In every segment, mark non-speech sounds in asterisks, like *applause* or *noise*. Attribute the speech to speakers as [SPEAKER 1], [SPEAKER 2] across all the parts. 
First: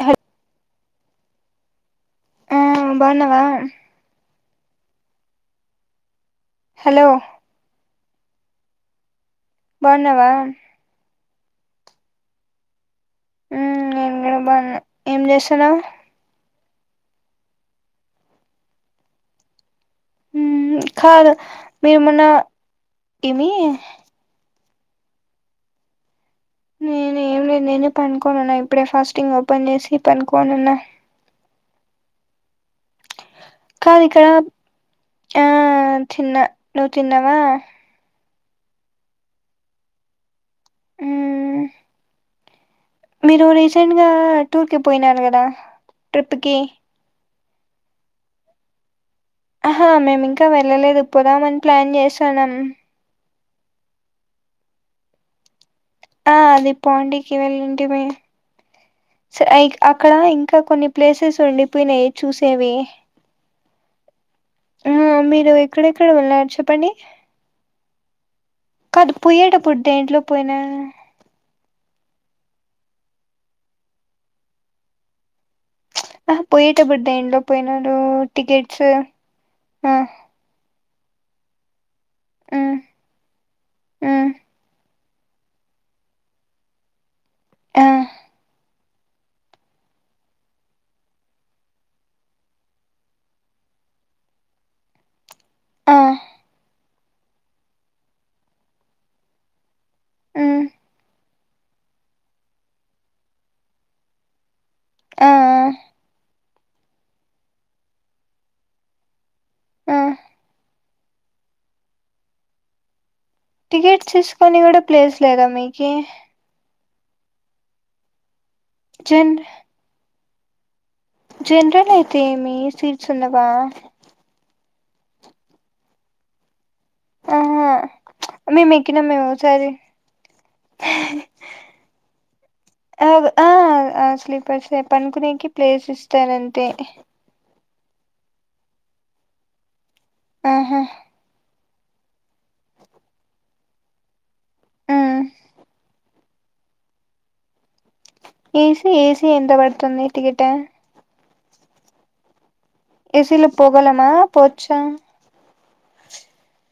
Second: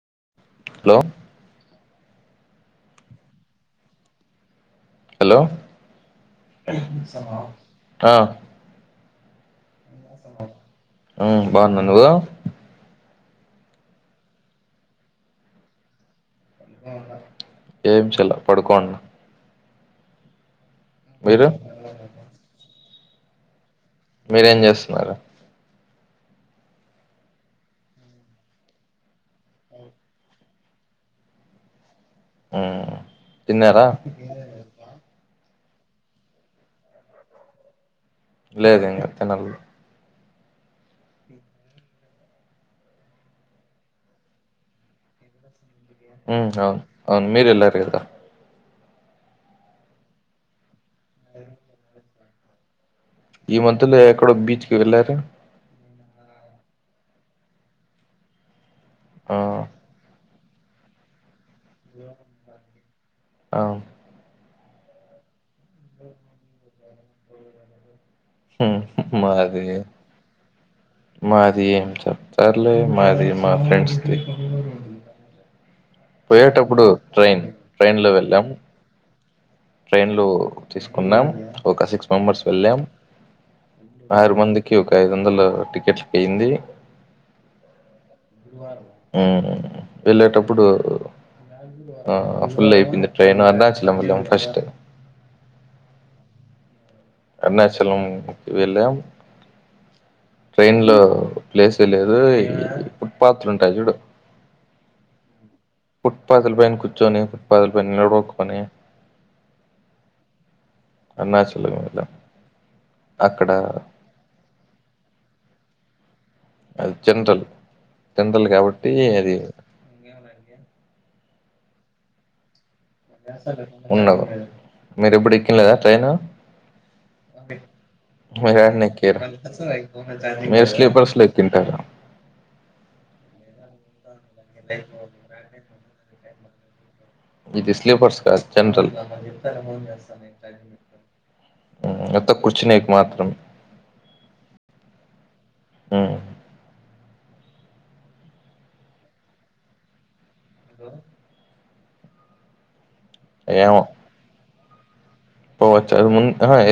[SPEAKER 1] అహట్
[SPEAKER 2] hello
[SPEAKER 1] ఆ బాగున్నావా
[SPEAKER 2] hello
[SPEAKER 1] hello
[SPEAKER 2] అ ఆ
[SPEAKER 1] బాగున్నావా
[SPEAKER 2] ఆ బాగున్నా నువ్వు
[SPEAKER 1] ఉమ్ నేను కూడా బాగున్నా ఏం చేస్తున్నావ్
[SPEAKER 2] ఏం చేయలే పడుకోండి
[SPEAKER 1] మ్మ్ కాదు మీరు మొన్న ఏమి
[SPEAKER 2] మీరేం చేస్తున్నారు
[SPEAKER 1] నేను ఏం లేదు నేను పనుకోనున్నా ఇప్పుడే ఫాస్టింగ్ ఓపెన్ చేసి పనుకోనున్నా
[SPEAKER 2] ఉమ్... తిన్నారా
[SPEAKER 1] కాదు ఇక్కడ ఆ.... తిన్నా నువ్వు తిన్నావా
[SPEAKER 2] లేదు ఇంగా తినాలి.
[SPEAKER 1] ఉమ్ మీరు రీసెంట్ గా టూర్ కి పోయినారు కదా. ట్రిప్
[SPEAKER 2] ఉమ్
[SPEAKER 1] కి
[SPEAKER 2] అవును, అవును. మీరు ఎల్లారు కదా.
[SPEAKER 1] ఆహా మేము ఇంకా వెళ్ళలేదు. పొదామని ప్లాన్ చేస్ తనం
[SPEAKER 2] ఈ మధ్యలో ఎక్కడో బీచ్కి వెళ్ళారే.
[SPEAKER 1] ఆ అది పాండీకి వెళ్ళుంటి మీ.
[SPEAKER 2] ఆ
[SPEAKER 1] స అయిక్ అక్కడ ఇంక్ ఇంకా కొన్ని ప్లేసెస్ ఉండి పోయినయ్ చూసేవి.
[SPEAKER 2] అవును
[SPEAKER 1] ఇమ్ మీరు ఎక్కడెక్కడ వెళ్ళారు చెప్పండి.
[SPEAKER 2] ఉమ్
[SPEAKER 1] కాదు
[SPEAKER 2] మాది
[SPEAKER 1] పోయేటప్పుడు దేంట్లో పోయినా
[SPEAKER 2] మాది ఏం చెప్తారులే మాది మా ఫ్రెండ్స్ ది
[SPEAKER 1] ఆహా పోయేటప్పుడు దేంట్లో పోయినారు టికెట్సు
[SPEAKER 2] ట్రైన్లో తీసుకున్నాం ఒక సిక్స్ హోమర్స్
[SPEAKER 1] హ్మ్
[SPEAKER 2] వెళ్ళాం
[SPEAKER 1] హ్మ్
[SPEAKER 2] ఆరు మంది క్యూ ఒక ఐదు వందల టిక్కెట్లకు అయింది.
[SPEAKER 1] ఆ
[SPEAKER 2] గురువారం హ్ వెళ్ళేటప్పుడు ఆహ్ ఫుల్ అయిపోయింది ట్రైన్ అరుణాచలం వెళ్ళాం ఫ స్ట్
[SPEAKER 1] ఆ
[SPEAKER 2] అరుణాచలం వెళ్ళాం.
[SPEAKER 1] హ్మ్
[SPEAKER 2] ట్రైన్ లో ప్లేసే లేదు ఇ ఫుట్పాత్లు ఉంటాయి చూడు
[SPEAKER 1] ఆ
[SPEAKER 2] ఫుట్పాత్ ల పైన కూచోని ఫుట్పాతల పైన నిలడువడుకుని
[SPEAKER 1] ఆ
[SPEAKER 2] అరుణాచలం వెళ్ళాం. అక్కడ
[SPEAKER 1] టికెట్స్ తీసుకొని కూడా ప్లేస్ లేదా మీకి
[SPEAKER 2] అల్చెంతలు జనరల్లీ కాబట్టి
[SPEAKER 1] జన్
[SPEAKER 2] అది ఆ
[SPEAKER 1] జనరల్ అయితే మీ తీరు చున్నవా
[SPEAKER 2] ఉండదు మీరు ఎప్పుడు ఎక్కిలేదా ట్రైనా
[SPEAKER 1] ఆహా మేము ఎక్కినా ఆ
[SPEAKER 2] ఎక్కిరు
[SPEAKER 1] మేము సారి
[SPEAKER 2] మీరు స్లీపర్స్ లో ఎక్కింటారు
[SPEAKER 1] స్లీపర్స్ పనుకునేకి ప్లేస్ ఇస్తానంతే అంతే
[SPEAKER 2] ఇది స్లీపర్స్ కాదు జనరల్ అవునా
[SPEAKER 1] ఆహా
[SPEAKER 2] అయితే కుచినేక్ మాత్రమే
[SPEAKER 1] హ్మ్
[SPEAKER 2] ఆ
[SPEAKER 1] ఏసీ ఏసీ ఎంత పడుతుంది టిక్కెట్ ఆ ఎసీలో పోగలమా పో చ్చం
[SPEAKER 2] పోవచ్చ అ ము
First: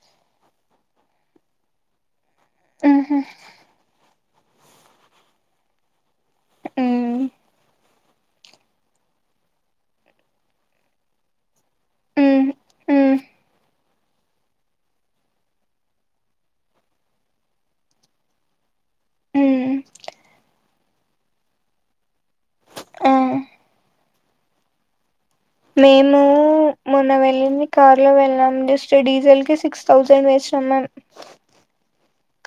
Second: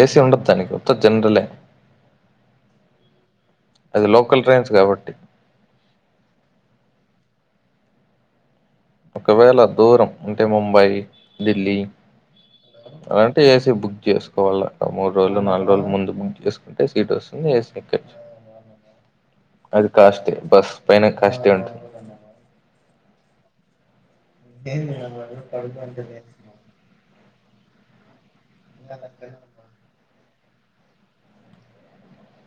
[SPEAKER 2] ఏసి ఉండద్దా తనికి ఉత్త జనరలే
[SPEAKER 1] ఆహా
[SPEAKER 2] లోకల్ ట్రైన్స్ కాబట్టి
[SPEAKER 1] ఉమ్
[SPEAKER 2] ఒకవేళ దూరం అంటే ముంబై ఢిల్లీ
[SPEAKER 1] ఉమ్ ఉమ్
[SPEAKER 2] అలాంటే ఎసి బుక్ చేసుకోవాల మూడు రోజులు నాలుగు రోజులు ముందు బుక్ చేసుకుంటే సీట్ వస్తుంది ఏసీ ఎక్కోచు
[SPEAKER 1] ఉమ్
[SPEAKER 2] అది కాస్తే బస్ పైన కాష్టే ఉంటుంది
[SPEAKER 1] ఆ
[SPEAKER 2] ఎందిరా మాము వాడు
[SPEAKER 1] మేము మొన్న వెళ్ళింది కార్ లో వెళ్ళం జస్ట్ డీజిల్ కి సిక్స్ థౌజండ్ వేస్ట్ సమయం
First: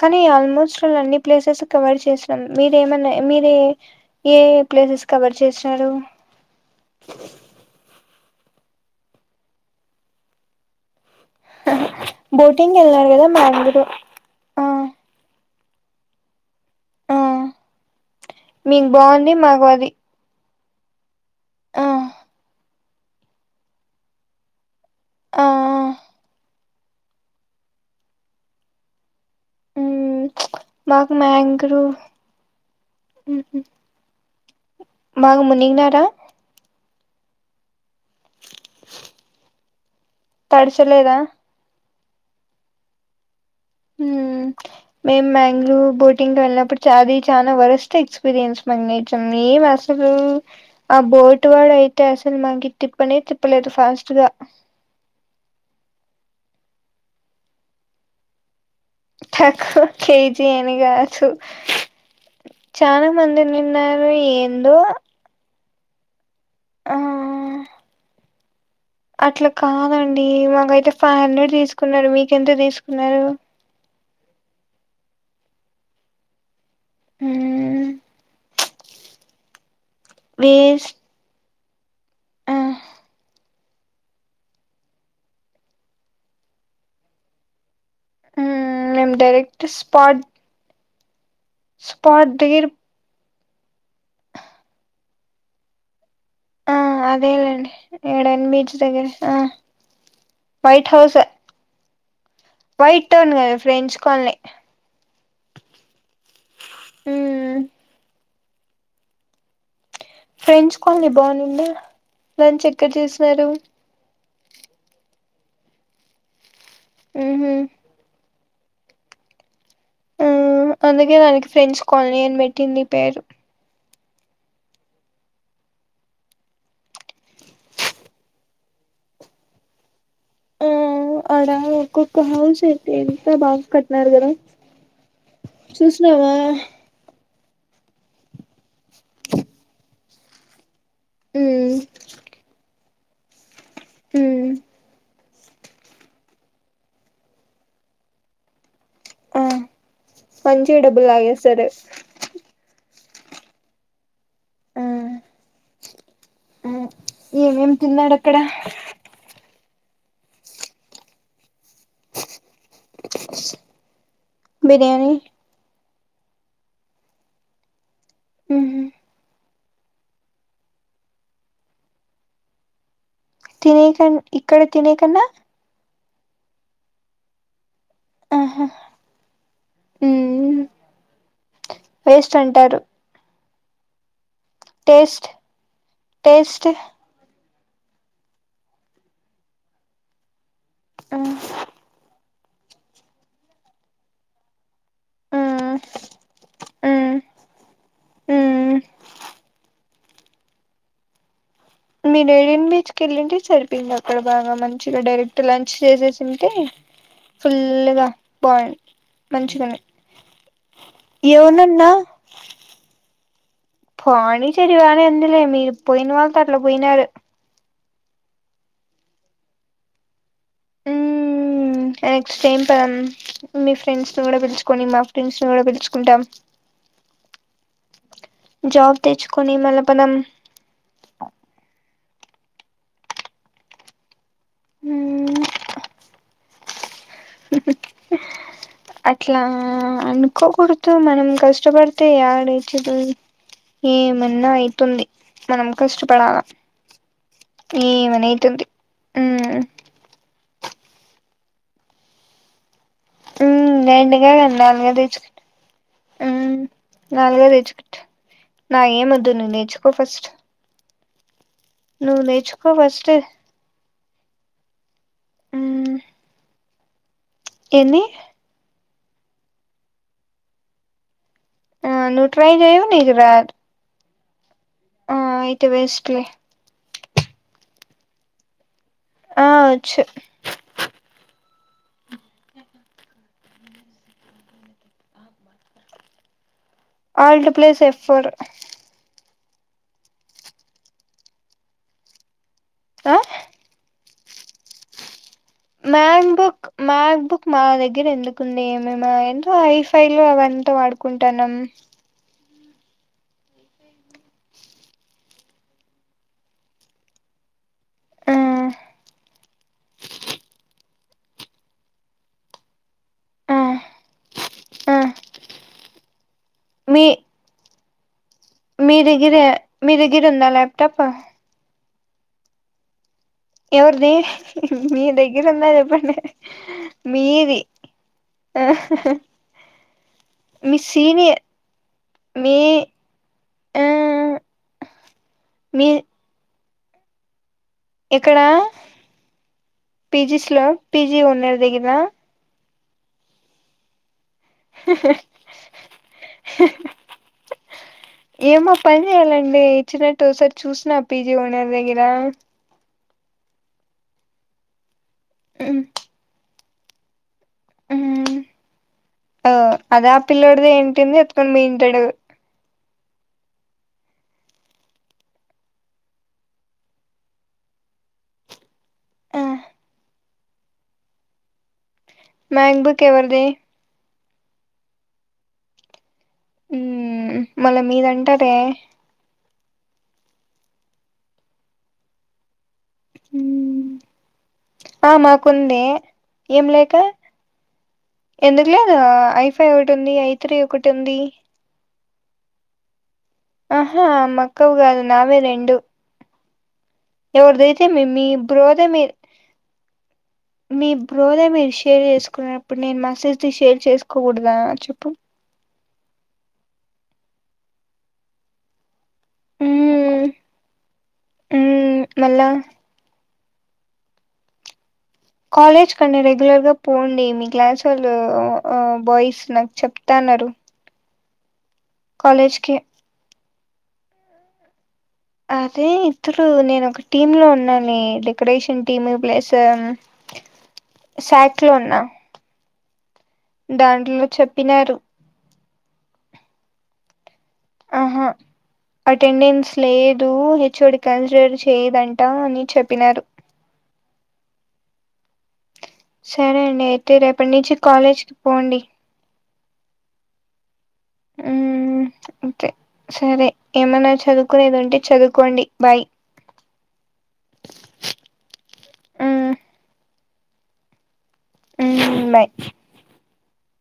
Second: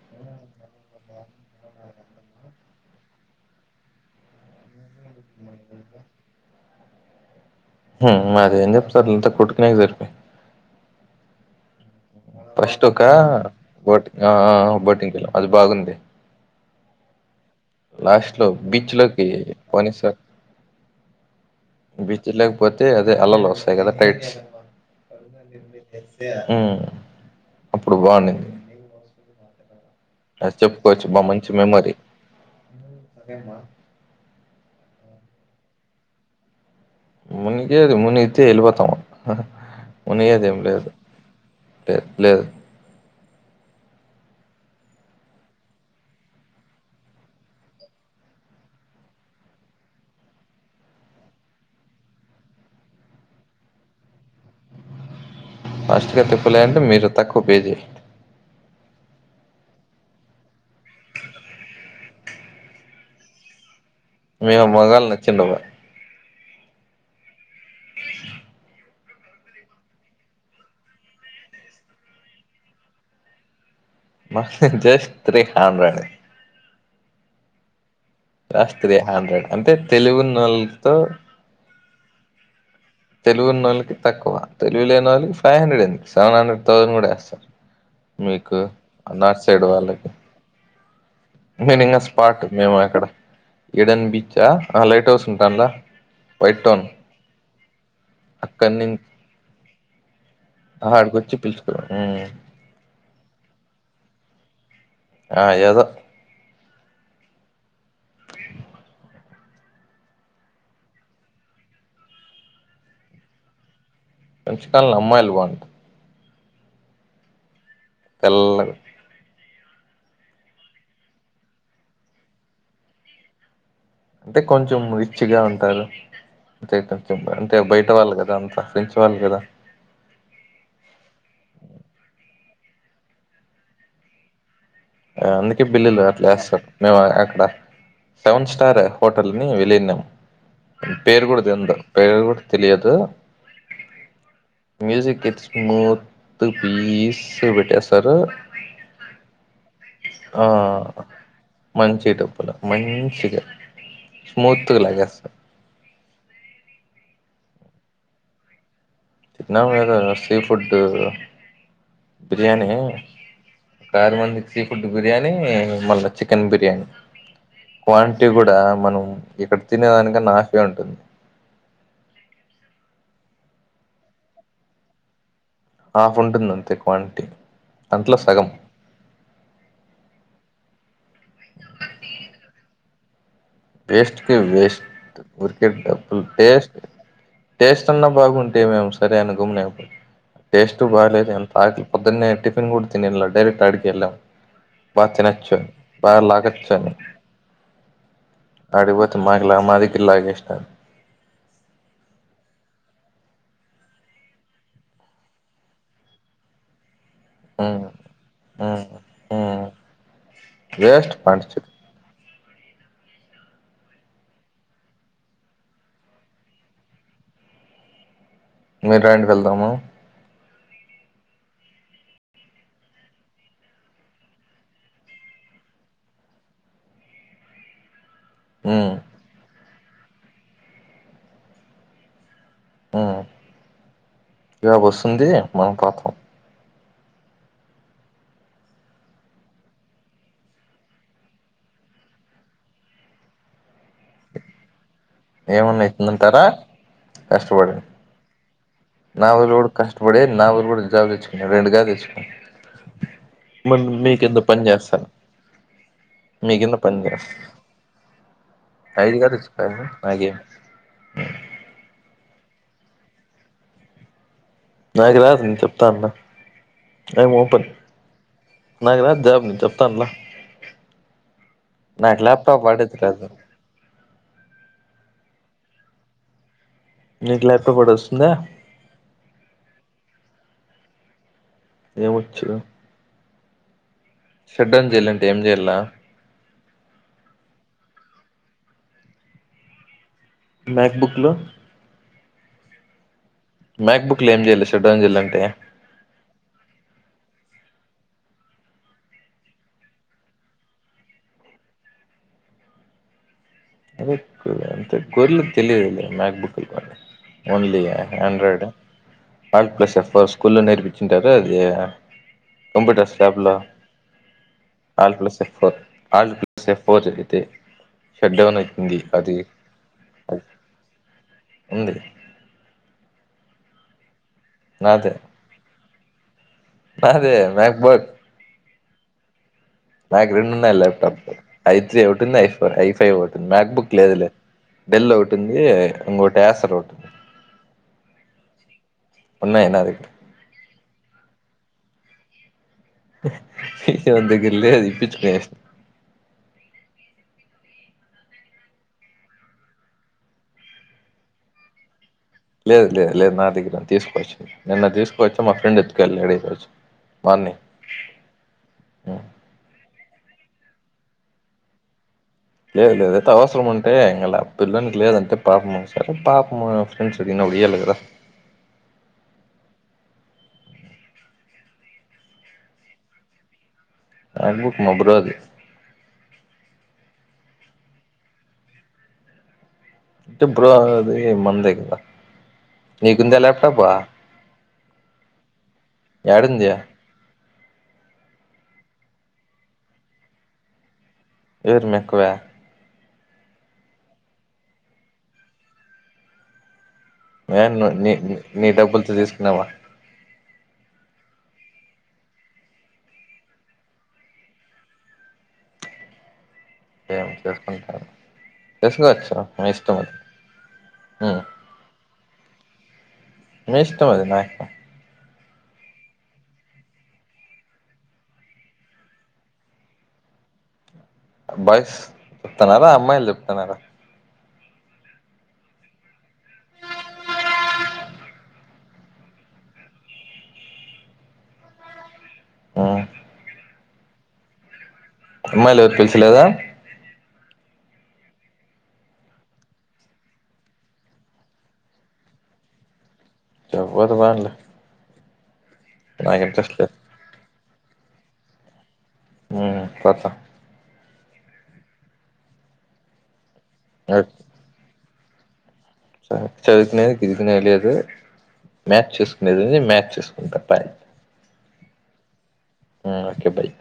[SPEAKER 1] కానీ ఆల్మోస్ట్ వాళ్ు అన్ని ప్లేసెస్ కవర్ చేసినాం మీరేమన్నా మీరే ఏ ప్లేసెస్ కవర్ చేసినారు
[SPEAKER 2] అదేం చెప్ సారుంతా కొట్టుకునేక సరిపో
[SPEAKER 1] బోటింగ్
[SPEAKER 2] ఫస్ట్ ఒక
[SPEAKER 1] వెళ్ళారు కదా
[SPEAKER 2] ఒక
[SPEAKER 1] మ్యాంగ్రూ
[SPEAKER 2] బోటింగ్ఆ ఆ బోటింగ్ ఎల్లం బాగుంది
[SPEAKER 1] ఆ
[SPEAKER 2] లాస్ట్లోకి
[SPEAKER 1] మీకు
[SPEAKER 2] బీచ్ లోకి
[SPEAKER 1] బాగుంది మాకు అది
[SPEAKER 2] పోనిస్తారా
[SPEAKER 1] ఆ
[SPEAKER 2] బీచ్ లేకపోతే అదే అల్లలు వస్తాయి కదా టైడ్స్
[SPEAKER 1] ఆ ఆ.
[SPEAKER 2] ఉ అప్పుడు బాగుంది
[SPEAKER 1] ఉమ్
[SPEAKER 2] ఆ చెప్పుకోవచ్చు
[SPEAKER 1] మాకు
[SPEAKER 2] బా మంచి
[SPEAKER 1] మ్యాంగ్రూ
[SPEAKER 2] మెమొరీ
[SPEAKER 1] బాగ మునిగినారా
[SPEAKER 2] మునిగేది మునిగితే వేలిపోతాం హహ. మునిగేది ఏం లేదు.
[SPEAKER 1] తడచలేదా
[SPEAKER 2] ఏం లేదు.
[SPEAKER 1] ఉమ్ మేము బెంగళూర్ బోటింగ్కి వెళ్ళినప్పుడు అది చాలా వరస్ట్ ఎక్స్పీరియన్స్ మాకు నేచర్ ఏం అసలు ఆ బోట్ వాడు అయితే అసలు మాకు తిప్పనే తిప్పలేదు ఫాస్ట్ గా.
[SPEAKER 2] ఫస్ట్గా తిప్పలే అంటే మీరు తక్కువ పే చేసిండ్రు.
[SPEAKER 1] తక్కువ పే చేడం అని కాదు చాలా మందిని నవ్వి
[SPEAKER 2] మేము
[SPEAKER 1] ఎందో.
[SPEAKER 2] మగాళ్ళు నచ్చిండవా
[SPEAKER 1] ఆహ్ అట్లా కాదండి మాకైతే ఫైవ్ హండ్రెడ్ తీసుకున్నారు. మీకెంత తీసుకున్నారు.
[SPEAKER 2] మ జస్ట్ త్రీ హండ్రెడ్.
[SPEAKER 1] ఉమ్
[SPEAKER 2] లాస్ట్ త్రీ హాండ్రెడ్ అంతే. తెలివినోళ్లతో.
[SPEAKER 1] వేస్ట్ ఆ,
[SPEAKER 2] తెలివి ఉన్నోళ్లకి తక్కువ తెలివి లేని వాళ్ళకి ఫైవ్ హండ్రెడ్ ఎంది సెవెన్ హండ్రెడ్ థౌజండ్ కూడా వేస్తారు. మీకు
[SPEAKER 1] మ్మ్. మేము
[SPEAKER 2] అన్నారు సైడ్
[SPEAKER 1] డైరెక్ట్
[SPEAKER 2] వాళ్లకి.
[SPEAKER 1] స్పాట్
[SPEAKER 2] నేనింకా స్పాట్ మేము అక్కడ. ఏడన్ బీచా ఆహ్ లైట్ హౌస్ ఉందా దాంట్లా.
[SPEAKER 1] ఆహ్ అదే లేండి. ఏడన్ బీచ్ దగ్గర ఆహ్.
[SPEAKER 2] ఆహ ఆడికొచ్చి పిలుచుకురా. ఉమ్
[SPEAKER 1] పెట్ట్ టోన్ నే కదా ఫ్రెండ్స్ కాలనే.
[SPEAKER 2] ఆహ్ ఏదో.
[SPEAKER 1] ఉమ్ ఫ్రెంచ్ కాలనీ బావునుండే లంచ్ ఎక్కడ చేసినారు.
[SPEAKER 2] ఫ్రెంచ్ కాలనీ అమ్మాయిలు వాడుతారు.
[SPEAKER 1] ఉమ్మ్
[SPEAKER 2] తెల్లగుంది.
[SPEAKER 1] ఉమ్ అందుకే దానికి ఫ్రేంచ్ కాలనీ అని పెట్టింది పేరు.
[SPEAKER 2] అంటే కొంచెం రిచ్ గా ఉంటారు అంటే కొంచెం అంటే బయట వాళ్ళు కదా అంతా ఫ్రెంచ్ వాళ్ళు కదా.
[SPEAKER 1] ఆహ్ ఆడ ఒక్కొక్క హౌస్ ఎంత బాగా కట్టినారు కదా.
[SPEAKER 2] అందుకే బిల్లులు అట్లా
[SPEAKER 1] చూసినావా
[SPEAKER 2] వేస్తారు. మేము అక్కడ సెవెన్ స్టార్ హోటల్ ని వెళ్ళినం. పేరు కూడా తెందు
[SPEAKER 1] మ్మ్
[SPEAKER 2] పేరు కూడా తెలియదు.
[SPEAKER 1] మ్మ్
[SPEAKER 2] మ్యూజిక్ కిడ్స్. స్మూత్ పీస్ పెట్టేస్తారు.
[SPEAKER 1] ఉమ్
[SPEAKER 2] ఆ
[SPEAKER 1] మంచిగ డబ్బుల్ లాగేస్తారు.
[SPEAKER 2] She good. స్మూత్ లాగేస్త
[SPEAKER 1] ఉమ్ ఏమేం తిన్నాడు అక్కడ
[SPEAKER 2] నాకు తెలియదా సీ ఫుడ్ బిర్యానీ కారు మల్ల సి ఫుడ్ బిర్యానీ మల్ల చికెన్ బిర్యానీ క్వాంటిటీ కూడా
[SPEAKER 1] మ్మ్
[SPEAKER 2] మనం ఇక్కడ తినే దానికన్నా అట్లనే ఉంటది
[SPEAKER 1] తినకం ఇక్కడ తినేకన్నా
[SPEAKER 2] ఆఫ్ ఉంటుంది అంతే క్వాంటిటీ అట్లా సగం
[SPEAKER 1] ఆహా మ్మ్ వేస్ట్ అంటారు
[SPEAKER 2] వేస్ట్ వేస్ట్
[SPEAKER 1] టేస్ట్
[SPEAKER 2] ఊరికే డబ్బులు టేస్ట్ టేస్ట్ అన్నా బాగుంటే మేము సరే అని గమ్నపో టేస్ట్ బాలేదు
[SPEAKER 1] మ్మ్
[SPEAKER 2] ఎంతా పొదున్నటి టిఫిన్ కూడా తినలే డైరెక్ట్ ఆడికెళ్లాం దార్ల తినొచ్చు
[SPEAKER 1] మ్మ్
[SPEAKER 2] బాగా ఆకలిగా ఉంది
[SPEAKER 1] మ్మ్ మ్మ్
[SPEAKER 2] అడిపోత్ మాగలా మాది ఇల్లా గెస్ట్
[SPEAKER 1] మీ నేడిన్ బీచ్కి వెళ్ళి సరిపోంది అక్కడ బాగా మంచిగా డైరెక్ట్ లంచ్ చేసేసింటే
[SPEAKER 2] ఉమ్
[SPEAKER 1] ఫుల్గా బాగుడి
[SPEAKER 2] ఉమ్ ఉమ్
[SPEAKER 1] మంచిగానే
[SPEAKER 2] వేస్ట్ పాండిచ్చేరి
[SPEAKER 1] ఏమనన్నాదా పానీ చదివానే ఎందులే మీరు పోయిన వాళ్ళతో అట్లా పోయినారు
[SPEAKER 2] న్యూటైండ్ వెళ్దామా
[SPEAKER 1] ఉమ్ క్స్ టేమ్ మీ ఫ్రెండ్స్ ను కూడా పిలుచుకొని మా ఫ్రెండ్స్ ని కూడా పిలుచుకుంటాం
[SPEAKER 2] ఉమ్
[SPEAKER 1] జాబ్ తెచ్చ కొని మనం పనం
[SPEAKER 2] ఆ ఇలా వస్తుంది
[SPEAKER 1] మ్మ్
[SPEAKER 2] మనం పాతం
[SPEAKER 1] అట్లా అనుకోకూడదు మనం కష్టపడితే ఏడే చదు ఏమన్నా అవుతుంది
[SPEAKER 2] ఏమన్నాయితుంద అంటారా కష్టపడి
[SPEAKER 1] ఏమన్న అయితుంది
[SPEAKER 2] నావ
[SPEAKER 1] ఉమ్
[SPEAKER 2] కూడా కష్టపడి నావ కూడా జబ్ తెచ్చు రెండు కా తెచ్చ
[SPEAKER 1] రండుగా నాలుగ తెచ్చుకు
[SPEAKER 2] మీ కింద పని చేస్తా
[SPEAKER 1] నాలుగ తెచ్చుకుంట నాకేమ వద్దు నేను తెేచ్చుకో
[SPEAKER 2] అే
[SPEAKER 1] నేచుకో ఫస్ట్
[SPEAKER 2] నాకు రాదు నేను చెప్తా
[SPEAKER 1] ఉమ్
[SPEAKER 2] అన్న ఐమ్ ఓపన్
[SPEAKER 1] ఏంది
[SPEAKER 2] నాకు రాద్ జాబ్ చెప్తాన్లా
[SPEAKER 1] ఆ ను ట్రై జేయావ్ నీక్ రాద్ ఆ అయితే వేస్ట్లే
[SPEAKER 2] నీకు లేక్క పడి వస్తుందా
[SPEAKER 1] ఆ అచ్చు
[SPEAKER 2] ఏం వచ్చు షడ్డౌన్ చెయ్యాలంటే ఏం చెయ్యలా
[SPEAKER 1] ఆల్ట్ ప్లస్ ఎఫ్ ఫోర్
[SPEAKER 2] మ్యాక్బుక్లో
[SPEAKER 1] ఆ
[SPEAKER 2] మ్యాక్ బుక్లో ఏం చెయాలె షట్ డౌన్ చేయాలంటే
[SPEAKER 1] మ్యాక్ బుక్ మ్యాక్ బుక్ మా దగ్గర ఎందుకుంది ఏమేమా ఎందు హైఫై లో అవంతా వాడుకుంటానమ్
[SPEAKER 2] అద అంత గొర్లక్ తెలియదు మ్యాక్ బుక్ ఓన్లీ
[SPEAKER 1] ఆ
[SPEAKER 2] ఆండ్రయిడా ఆల్ట్ ప్లస్ ఎఫ్ ఫోర్ స్కూల్లో నేర్పించింటారు అది కంప్యూటర్స్ ల్యాబ్లో
[SPEAKER 1] ఆ ఆ
[SPEAKER 2] ఆల్ట్ ప్లస్ ఎఫ్ ఫోర్
[SPEAKER 1] మీ
[SPEAKER 2] *unintelligible* షట్డౌన్
[SPEAKER 1] మీ దగ్గిరా మీ దగ్గిరా ఉందా లాప్టాప్
[SPEAKER 2] ఉంది
[SPEAKER 1] ఎవరిది మీ
[SPEAKER 2] నాదే
[SPEAKER 1] దగ్గర ఉందా చెప్పం
[SPEAKER 2] నాదే మ్యాక్బగ్
[SPEAKER 1] ఆ
[SPEAKER 2] నాకు రెండున్నాయి.
[SPEAKER 1] మీ
[SPEAKER 2] ల్యాప్టాప్లు
[SPEAKER 1] సీనియర్
[SPEAKER 2] ఐ త్రీ ఒకటింది ఐ
[SPEAKER 1] మీ
[SPEAKER 2] ఐ ఫైవ్ ఒకటుంది. మ్యాక్
[SPEAKER 1] ఆ
[SPEAKER 2] బుక్ లేదు లే డెల్ ఒకటుంది ఇంకోట్ హసర్
[SPEAKER 1] ఇక్కడ
[SPEAKER 2] ఉన్నాయి నా దగ్గర
[SPEAKER 1] పీజీస్లో పిజీ ఉన్న దగనా
[SPEAKER 2] *unintelligible*
[SPEAKER 1] ఏమో పన్జేయాలండి ఇచ్చినట్టు ఒకసారి చూసిన పీజీ ఓనర్ దగ్గరా
[SPEAKER 2] లేదు లేదు లేదు నా దగ్గర తీసుకోవచ్చు నిన్న తీస్ వచ్చా మా ఫ్రెడ్ ఎత్తుకెల్లాడు ఈరోజు బన్ని
[SPEAKER 1] మ్మ్ ఆ అదే ఆ పిల్లోడిది ఏంటింది ఎత్తుకొని పోయి ఉంటాడు
[SPEAKER 2] లేదు లేదు అయితే అవసరం ఉంటే అలా పిల్లోనికి లేదంటే పాపమ్ సార పాపమ్మ ఫ్రెండ్స్ అడిగినప్పుడు ఈయలే కదా
[SPEAKER 1] ఆ మ్యాంగ్బుక్ ఎవరిది
[SPEAKER 2] మాక్బుక్ మా బ్రదర్ది
[SPEAKER 1] మ్మ్ మళ్ళా మీదంటాదే
[SPEAKER 2] ఇంటప్పుడు అది మందేకదా
[SPEAKER 1] ఆ మాకుంది ఏం
[SPEAKER 2] యాడుంది
[SPEAKER 1] లేక ఎందుకు లేదు ఐ ఫైవ్ ఒకటి ఉంది ఐ త్రీ ఒకటి ఉంది
[SPEAKER 2] ఎవరి మీక్కవా
[SPEAKER 1] ఆహా మా అక్క వి గాదు నావే రెండు ఎవరిదైతే
[SPEAKER 2] యాడున్నారు
[SPEAKER 1] మీ
[SPEAKER 2] నీ
[SPEAKER 1] మీ
[SPEAKER 2] నీ
[SPEAKER 1] బ్రోదే మీ
[SPEAKER 2] డబ్బులతో తీసుకున్నామా
[SPEAKER 1] మీ బ్రో దే మీరు షేర్ చేసుకున్నప్పుడు నేను మా సిస్టర్ ది షేర్ చేసుకోకూడదా చెప్పు
[SPEAKER 2] ఏం చేసుకుంటారు చెస్ నా ఇష్టం, మీ ఇష్టం
[SPEAKER 1] మ్మ్
[SPEAKER 2] ఆ
[SPEAKER 1] మ్మ్ మళ్ళా
[SPEAKER 2] మీ ఇష్టమది నాకేం
[SPEAKER 1] కాలేజ్ కన్నా రెగ్యులర్ గా పోండి మీ క్లాసొళ్ళు బాయ్స్ నాకు చెప్తాన్నారు
[SPEAKER 2] బాయ్ స్స్
[SPEAKER 1] కాలేజ్ కి
[SPEAKER 2] చెప్తనారా, అమ్మాయిలు చెప్తనారా
[SPEAKER 1] అదే ఇద్దరు నేను ఒక టీమ్ లో ఉన్నాలే డెకరేషన్ టీమ్ ప్లస్ శాక్ లో ఉన్నా
[SPEAKER 2] మ్మ్
[SPEAKER 1] దాంట్లో చెప్పినారు
[SPEAKER 2] అమ్మాయిలు ఎవరు పిల్సలేద
[SPEAKER 1] ఆహా అటెండెన్స్ లేదు. హెచ్ ఒ డి కన్సిడర్ చేయదంటా అని చెప్పినారు
[SPEAKER 2] ఎవ్వరు వాళ్ళు
[SPEAKER 1] సరే అండి అయితే రేపట్నించి కాలేజ్కి పోండి
[SPEAKER 2] మ్మ్ పోత
[SPEAKER 1] మ్మ్మ్మ్ అంతే సరే ఏమన్నా చదువుకునేదుంటే చదువు కోండి
[SPEAKER 2] చదువుకునేది, గిదువుకునేది లేదు మ్యాచ్
[SPEAKER 1] మ్మ్
[SPEAKER 2] చూసుకునేది ఉంది. మ్యాచ్ చూసుకు ఒకే బాయ్
[SPEAKER 1] మ్మ్ బాయ్
[SPEAKER 2] మ్మ్ ఒకే బాయ్